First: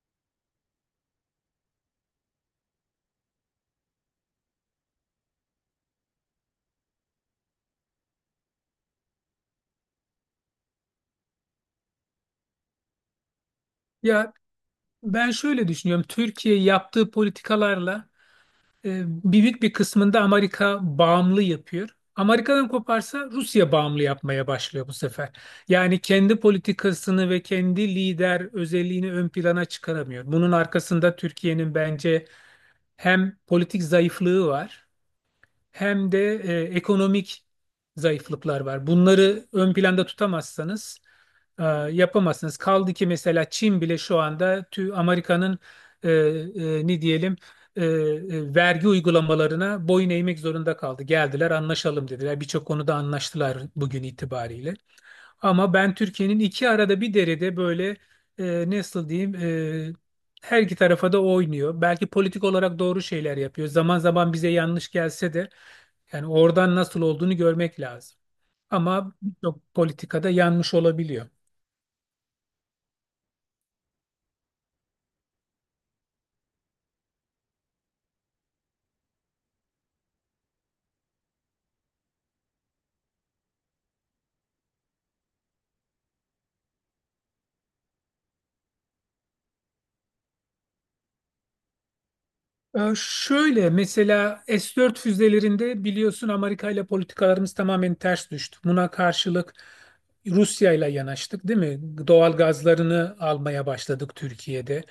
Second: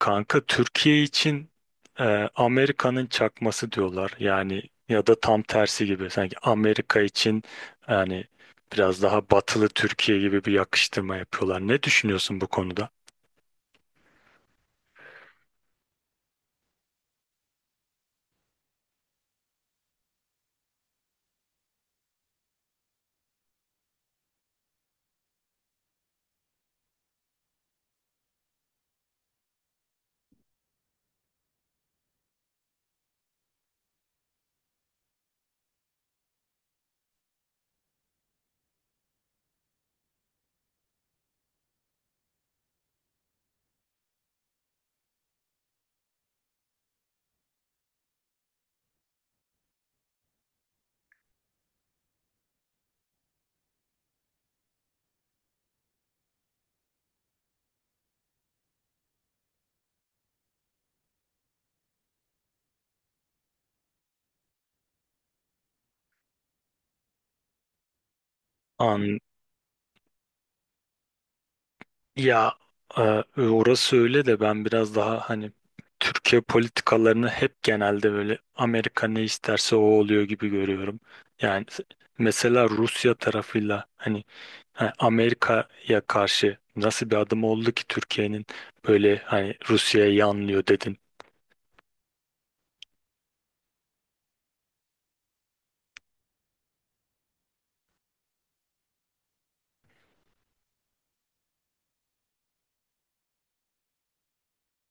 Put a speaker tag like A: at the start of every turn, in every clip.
A: Kanka Türkiye için e, Amerika'nın çakması diyorlar. Yani ya da tam tersi gibi. Sanki Amerika için yani biraz daha batılı Türkiye gibi bir yakıştırma yapıyorlar. Ne düşünüyorsun bu konuda?
B: Ya ben şöyle düşünüyorum. Türkiye yaptığı politikalarla büyük bir kısmında Amerika bağımlı yapıyor. Amerika'dan koparsa Rusya bağımlı yapmaya başlıyor bu sefer. Yani kendi politikasını ve kendi lider özelliğini ön plana çıkaramıyor. Bunun arkasında Türkiye'nin bence hem politik zayıflığı var hem de ekonomik zayıflıklar var. Bunları ön planda tutamazsanız e, yapamazsınız. Kaldı ki mesela Çin bile şu anda Amerika'nın ne diyelim vergi uygulamalarına boyun eğmek zorunda kaldı. Geldiler anlaşalım dediler. Birçok konuda anlaştılar bugün itibariyle. Ama ben Türkiye'nin iki arada bir derede böyle nasıl diyeyim her iki tarafa da oynuyor. Belki politik olarak doğru şeyler yapıyor. Zaman zaman bize yanlış gelse de yani oradan nasıl olduğunu görmek lazım. Ama
A: An
B: birçok politikada yanlış olabiliyor.
A: ya e, Orası öyle de ben biraz daha hani Türkiye politikalarını hep genelde böyle Amerika ne isterse o oluyor gibi görüyorum. Yani s- Mesela Rusya tarafıyla hani ha, Amerika'ya karşı nasıl bir adım oldu ki Türkiye'nin böyle hani Rusya'ya yanlıyor dedin.
B: Şöyle mesela S-4 füzelerinde biliyorsun Amerika ile politikalarımız tamamen ters düştü. Buna karşılık Rusya ile yanaştık, değil mi? Doğal gazlarını almaya başladık Türkiye'de.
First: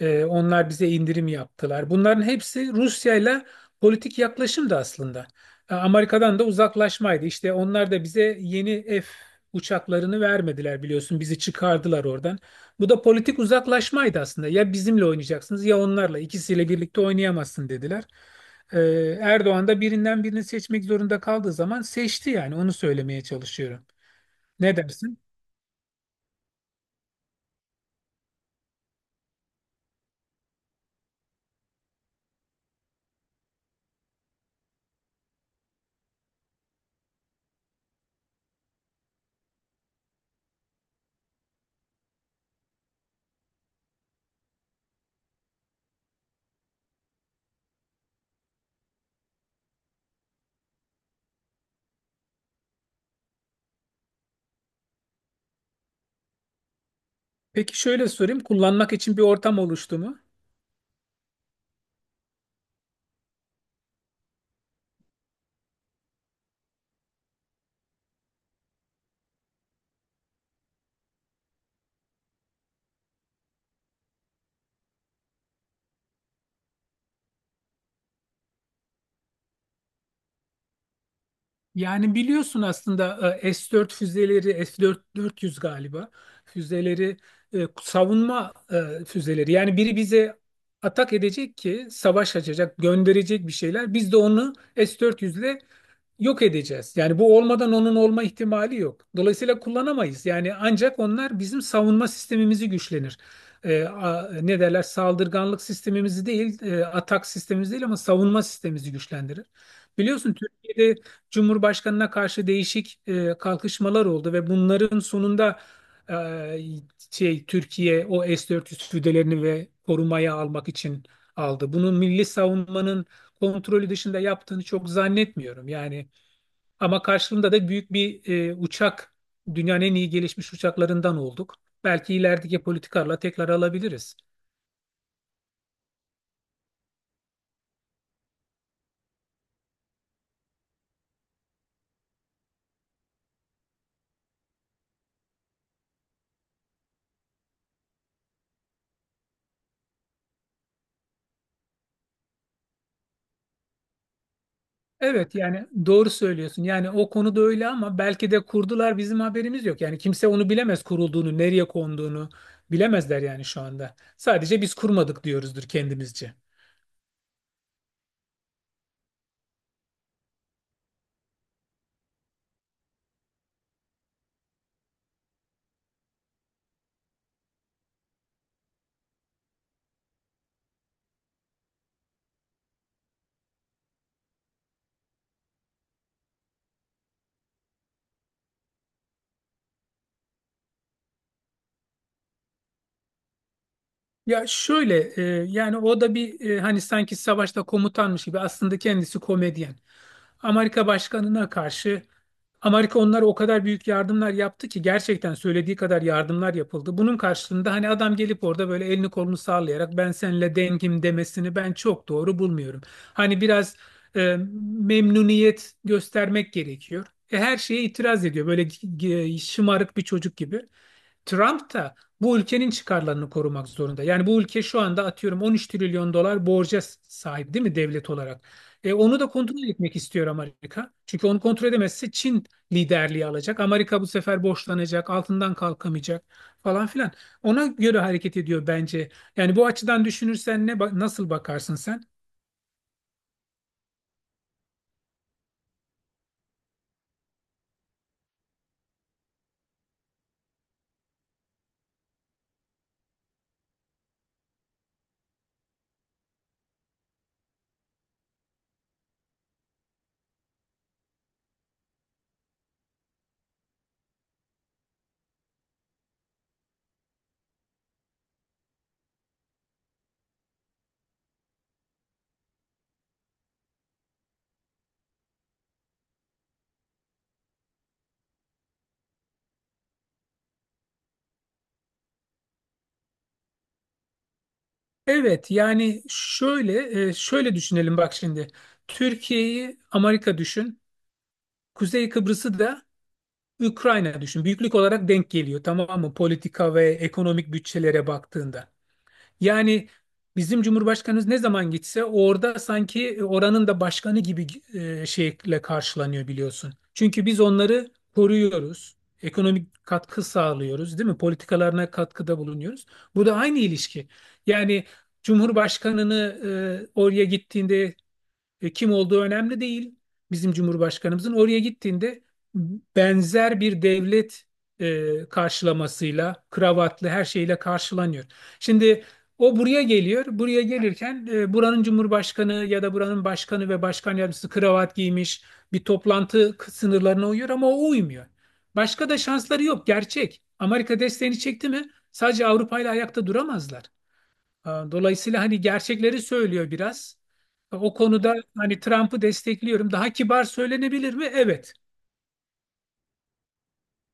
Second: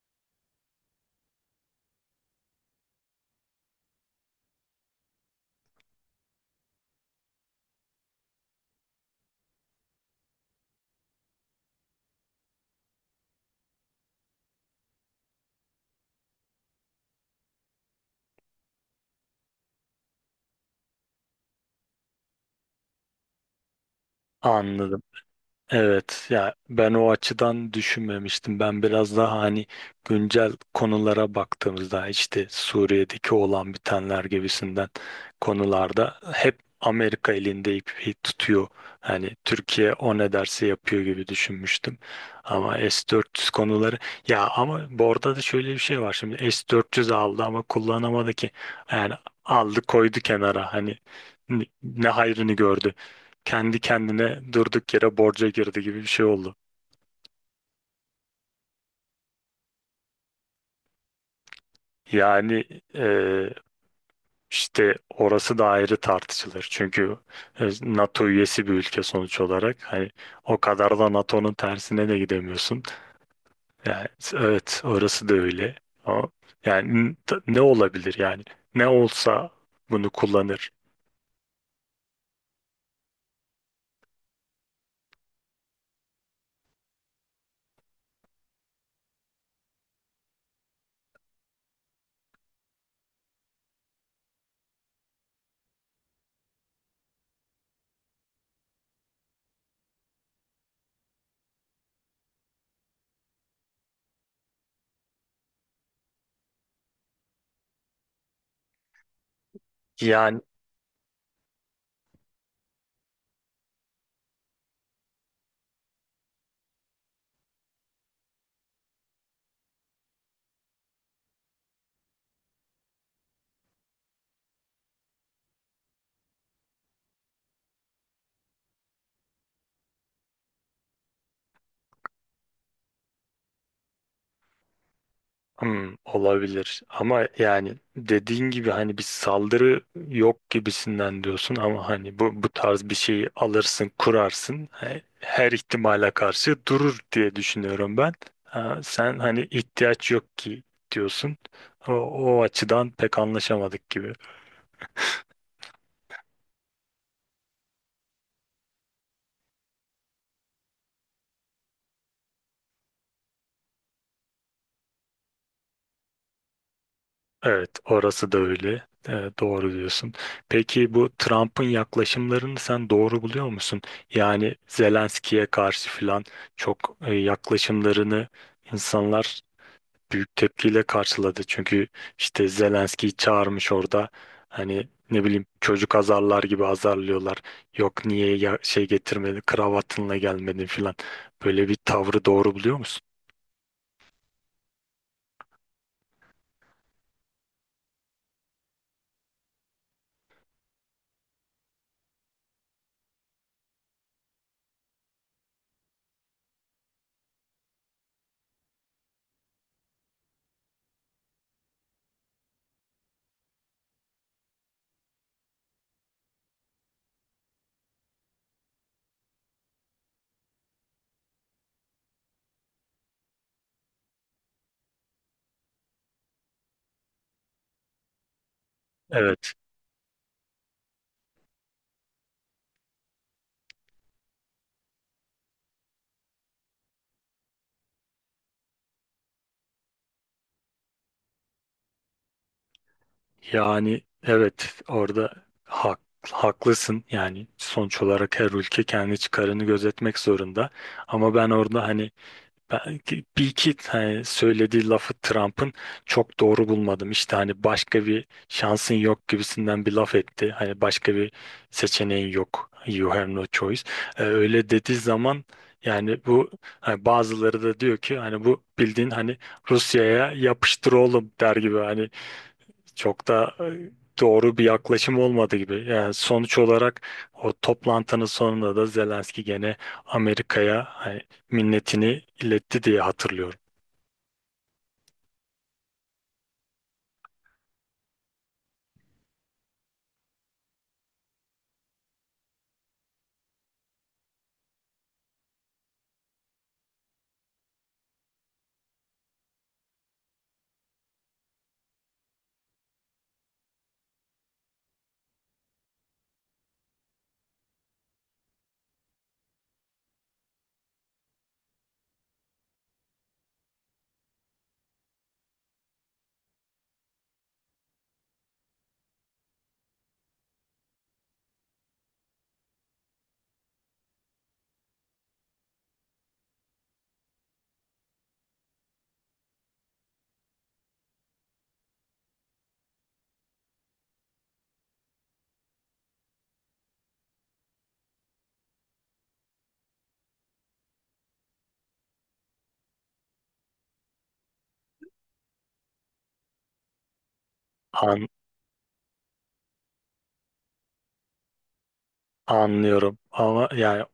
B: Onlar bize indirim yaptılar. Bunların hepsi Rusya ile politik yaklaşımdı aslında. Amerika'dan da uzaklaşmaydı. İşte onlar da bize yeni F uçaklarını vermediler biliyorsun. Bizi çıkardılar oradan. Bu da politik uzaklaşmaydı aslında. Ya bizimle oynayacaksınız ya onlarla. İkisiyle birlikte oynayamazsın dediler. Ee, Erdoğan da birinden birini seçmek zorunda kaldığı zaman seçti yani. Onu söylemeye çalışıyorum. Ne
A: Anladım.
B: dersin?
A: Evet ya, ben o açıdan düşünmemiştim. Ben biraz daha hani güncel konulara baktığımızda işte Suriye'deki olan bitenler gibisinden konularda hep Amerika elinde ipi tutuyor. Hani Türkiye o ne derse yapıyor gibi düşünmüştüm. Ama S-400 konuları, ya ama bu arada da şöyle bir şey var. Şimdi S-400 aldı ama kullanamadı ki. Yani aldı koydu kenara, hani ne hayrını gördü, kendi kendine durduk yere borca girdi gibi bir şey oldu.
B: Peki şöyle sorayım. Kullanmak için bir ortam oluştu mu?
A: Yani e, işte orası da ayrı tartışılır. Çünkü NATO üyesi bir ülke sonuç olarak. Hani o kadar da NATO'nun tersine de gidemiyorsun. Yani evet, orası da öyle. Ama yani ne olabilir yani? Ne olsa bunu kullanır.
B: Yani biliyorsun aslında S-4 füzeleri, S-400 galiba füzeleri savunma füzeleri. Yani biri bize atak edecek ki savaş açacak, gönderecek bir şeyler. Biz de onu S-400 ile yok edeceğiz. Yani bu olmadan onun olma ihtimali yok. Dolayısıyla kullanamayız. Yani ancak onlar bizim savunma sistemimizi güçlenir. Ne derler? Saldırganlık sistemimizi değil, atak sistemimizi değil ama savunma sistemimizi güçlendirir. Biliyorsun
A: Yani
B: Türkiye'de Cumhurbaşkanına karşı değişik kalkışmalar oldu ve bunların sonunda e, şey Türkiye o S-400 füzelerini ve korumaya almak için aldı. Bunu milli savunmanın kontrolü dışında yaptığını çok zannetmiyorum. Yani ama karşılığında da büyük bir uçak, dünyanın en iyi gelişmiş uçaklarından olduk. Belki ilerideki politikalarla tekrar alabiliriz.
A: Hmm, olabilir ama yani dediğin gibi hani bir saldırı yok gibisinden diyorsun ama hani bu tarz bir şeyi alırsın kurarsın, her ihtimale karşı durur diye düşünüyorum ben. Ha, sen hani ihtiyaç yok ki diyorsun, o açıdan pek anlaşamadık gibi.
B: Evet yani doğru söylüyorsun. Yani o konuda öyle ama belki de kurdular bizim haberimiz yok. Yani kimse onu bilemez kurulduğunu, nereye konduğunu bilemezler yani şu anda. Sadece biz kurmadık diyoruzdur kendimizce.
A: Evet, orası da öyle. Doğru diyorsun. Peki bu Trump'ın yaklaşımlarını sen doğru buluyor musun? Yani Zelenski'ye karşı filan çok yaklaşımlarını insanlar büyük tepkiyle karşıladı. Çünkü işte Zelenski'yi çağırmış orada. Hani ne bileyim, çocuk azarlar gibi azarlıyorlar. Yok niye ya- şey getirmedi, kravatınla gelmedin filan. Böyle bir tavrı doğru buluyor musun?
B: Ya şöyle yani o da bir hani sanki savaşta komutanmış gibi aslında kendisi komedyen. Amerika başkanına karşı Amerika onlara o kadar büyük yardımlar yaptı ki gerçekten söylediği kadar yardımlar yapıldı. Bunun karşılığında hani adam gelip orada böyle elini kolunu sallayarak ben seninle dengim demesini ben çok doğru bulmuyorum. Hani biraz memnuniyet göstermek gerekiyor. Her şeye itiraz ediyor böyle şımarık bir çocuk gibi. Trump da bu ülkenin çıkarlarını korumak zorunda. Yani bu ülke şu anda atıyorum 13 trilyon dolar borca sahip değil mi devlet olarak? Onu da
A: Evet.
B: kontrol etmek istiyor Amerika. Çünkü onu kontrol edemezse Çin liderliği alacak. Amerika bu sefer borçlanacak, altından kalkamayacak falan filan. Ona göre hareket ediyor bence. Yani bu açıdan düşünürsen nasıl bakarsın sen?
A: Yani evet orada hak, haklısın, yani sonuç olarak her ülke kendi çıkarını gözetmek zorunda ama ben orada hani belki bir iki hani söylediği lafı Trump'ın çok doğru bulmadım. İşte hani başka bir şansın yok gibisinden bir laf etti, hani başka bir seçeneğin yok, you have no choice. Öyle dediği zaman yani bu hani bazıları da diyor ki hani bu bildiğin hani Rusya'ya yapıştır oğlum der gibi, hani çok da doğru bir yaklaşım olmadı gibi. Yani sonuç olarak o toplantının sonunda da Zelenski gene Amerika'ya hani minnetini iletti diye hatırlıyorum.
B: Evet yani şöyle şöyle düşünelim bak şimdi. Türkiye'yi Amerika düşün. Kuzey Kıbrıs'ı da Ukrayna düşün. Büyüklük olarak denk geliyor tamam mı? Politika ve ekonomik bütçelere baktığında. Yani bizim Cumhurbaşkanımız ne zaman gitse orada sanki oranın da başkanı gibi şeyle karşılanıyor biliyorsun. Çünkü biz onları koruyoruz. Ekonomik katkı sağlıyoruz, değil mi? Politikalarına katkıda bulunuyoruz. Bu da aynı ilişki. Yani Cumhurbaşkanını oraya gittiğinde kim olduğu önemli değil bizim Cumhurbaşkanımızın. Oraya gittiğinde benzer bir devlet karşılamasıyla, kravatlı her şeyle karşılanıyor. Şimdi o buraya geliyor. Buraya gelirken buranın Cumhurbaşkanı ya da buranın başkanı ve başkan yardımcısı kravat giymiş bir sınırlarına uyuyor ama o uymuyor. Başka da şansları yok. Gerçek. Amerika desteğini çekti mi sadece Avrupa ile ayakta duramazlar. Dolayısıyla hani gerçekleri söylüyor biraz. O
A: An
B: konuda hani Trump'ı destekliyorum. Daha kibar söylenebilir mi? Evet.
A: Anlıyorum ama yani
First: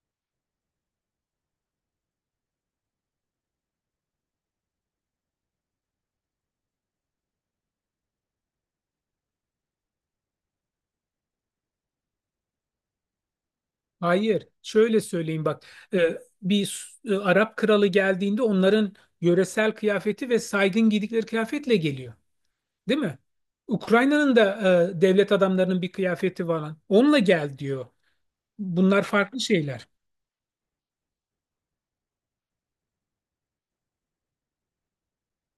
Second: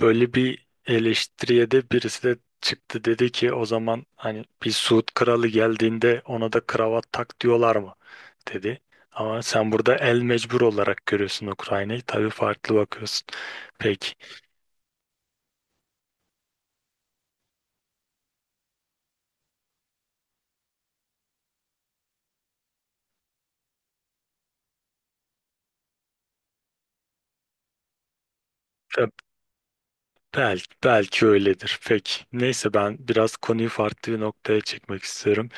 A: böyle bir eleştiriye de birisi de çıktı, dedi ki o zaman hani bir Suud kralı geldiğinde ona da kravat tak diyorlar mı dedi. Ama sen burada el mecbur olarak görüyorsun, Ukrayna'yı tabii farklı bakıyorsun. Peki
B: Hayır. Şöyle söyleyeyim bak. Bir Arap kralı geldiğinde onların yöresel kıyafeti ve saygın giydikleri kıyafetle geliyor. Değil mi? Ukrayna'nın da devlet adamlarının bir kıyafeti var. Onunla gel diyor. Bunlar
A: Be-
B: farklı şeyler.
A: belki belki öyledir. Peki neyse, ben biraz konuyu farklı bir noktaya çekmek istiyorum.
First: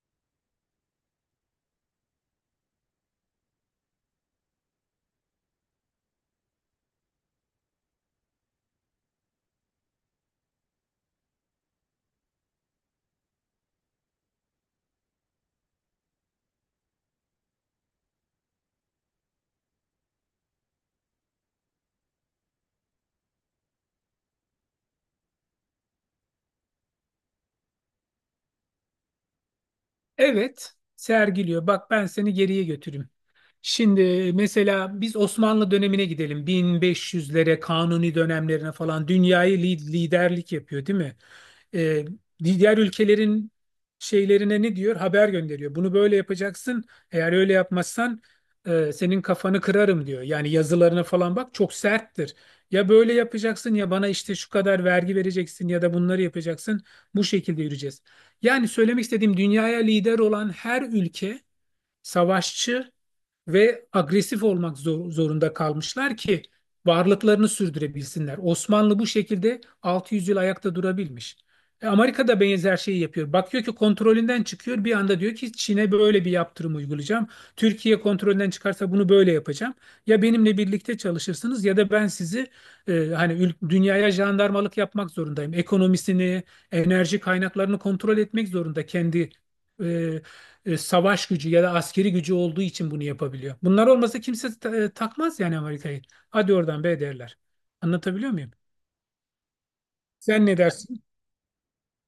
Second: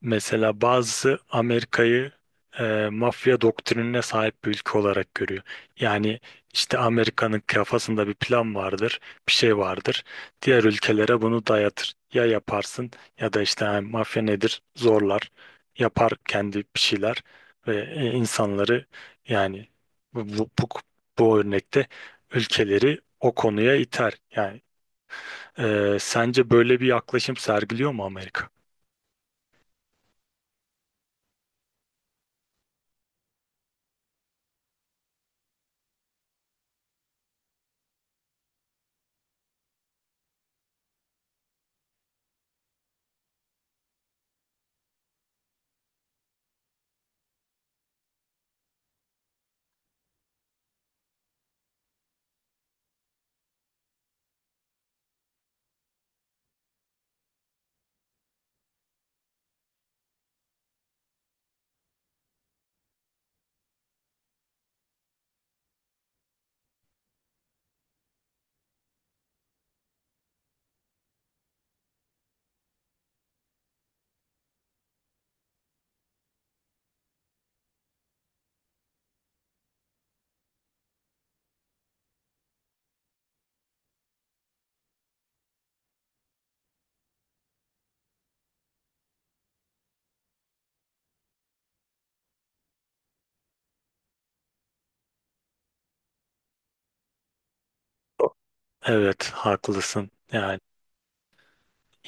A: Mesela bazısı Amerika'yı mafya doktrinine sahip bir ülke olarak görüyor. Yani işte Amerika'nın kafasında bir plan vardır, bir şey vardır. Diğer ülkelere bunu dayatır. Ya yaparsın ya da işte hani mafya nedir? Zorlar. Yapar kendi bir şeyler ve insanları, yani bu, bu, bu, bu örnekte ülkeleri o konuya iter. Yani sence böyle bir yaklaşım sergiliyor mu Amerika?
B: Evet. Sergiliyor. Bak ben seni geriye götüreyim. Şimdi mesela biz Osmanlı dönemine gidelim. 1500'lere, Kanuni dönemlerine falan dünyayı liderlik yapıyor, değil mi? Ee, diğer ülkelerin şeylerine ne diyor? Haber gönderiyor. Bunu böyle yapacaksın. Eğer öyle yapmazsan senin kafanı kırarım diyor. Yani yazılarına falan bak çok serttir. Ya böyle yapacaksın ya bana işte şu kadar vergi vereceksin ya da bunları yapacaksın. Bu şekilde yürüyeceğiz. Yani söylemek istediğim dünyaya lider olan her ülke savaşçı ve agresif olmak zorunda kalmışlar ki varlıklarını sürdürebilsinler. Osmanlı bu şekilde 600 yıl ayakta durabilmiş. Amerika da benzer şeyi yapıyor. Bakıyor ki kontrolünden çıkıyor bir anda diyor ki Çin'e böyle bir yaptırım uygulayacağım. Türkiye kontrolünden çıkarsa bunu böyle yapacağım. Ya benimle birlikte çalışırsınız ya da ben sizi hani dünyaya jandarmalık yapmak zorundayım. Ekonomisini, enerji kaynaklarını kontrol etmek zorunda kendi e, savaş gücü ya da askeri gücü olduğu için bunu yapabiliyor. Bunlar olmasa kimse takmaz yani Amerika'yı. Hadi oradan be derler. Anlatabiliyor muyum?
A: Evet, haklısın.
B: Sen ne
A: Yani
B: dersin?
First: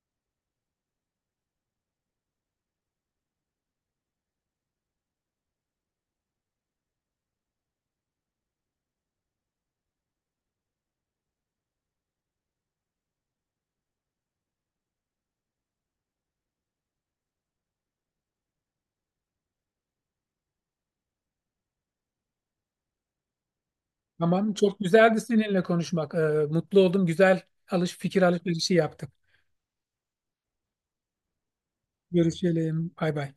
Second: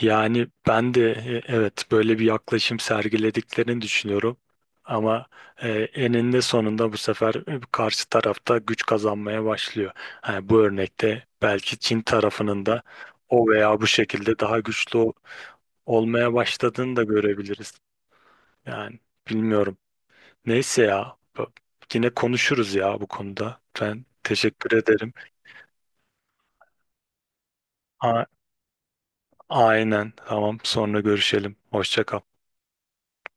A: yani ben de evet böyle bir yaklaşım sergilediklerini düşünüyorum. Ama eninde sonunda bu sefer karşı tarafta güç kazanmaya başlıyor. Yani bu örnekte belki Çin tarafının da o veya bu şekilde daha güçlü olmaya başladığını da görebiliriz. Yani bilmiyorum. Neyse ya. Yine konuşuruz ya bu konuda. Ben
B: Tamam,
A: teşekkür
B: çok
A: ederim.
B: güzeldi seninle konuşmak. Mutlu oldum. Güzel alış fikir
A: A-
B: alışverişi yaptık.
A: aynen. Tamam. Sonra görüşelim. Hoşça kal.
B: Görüşelim. Bay bay.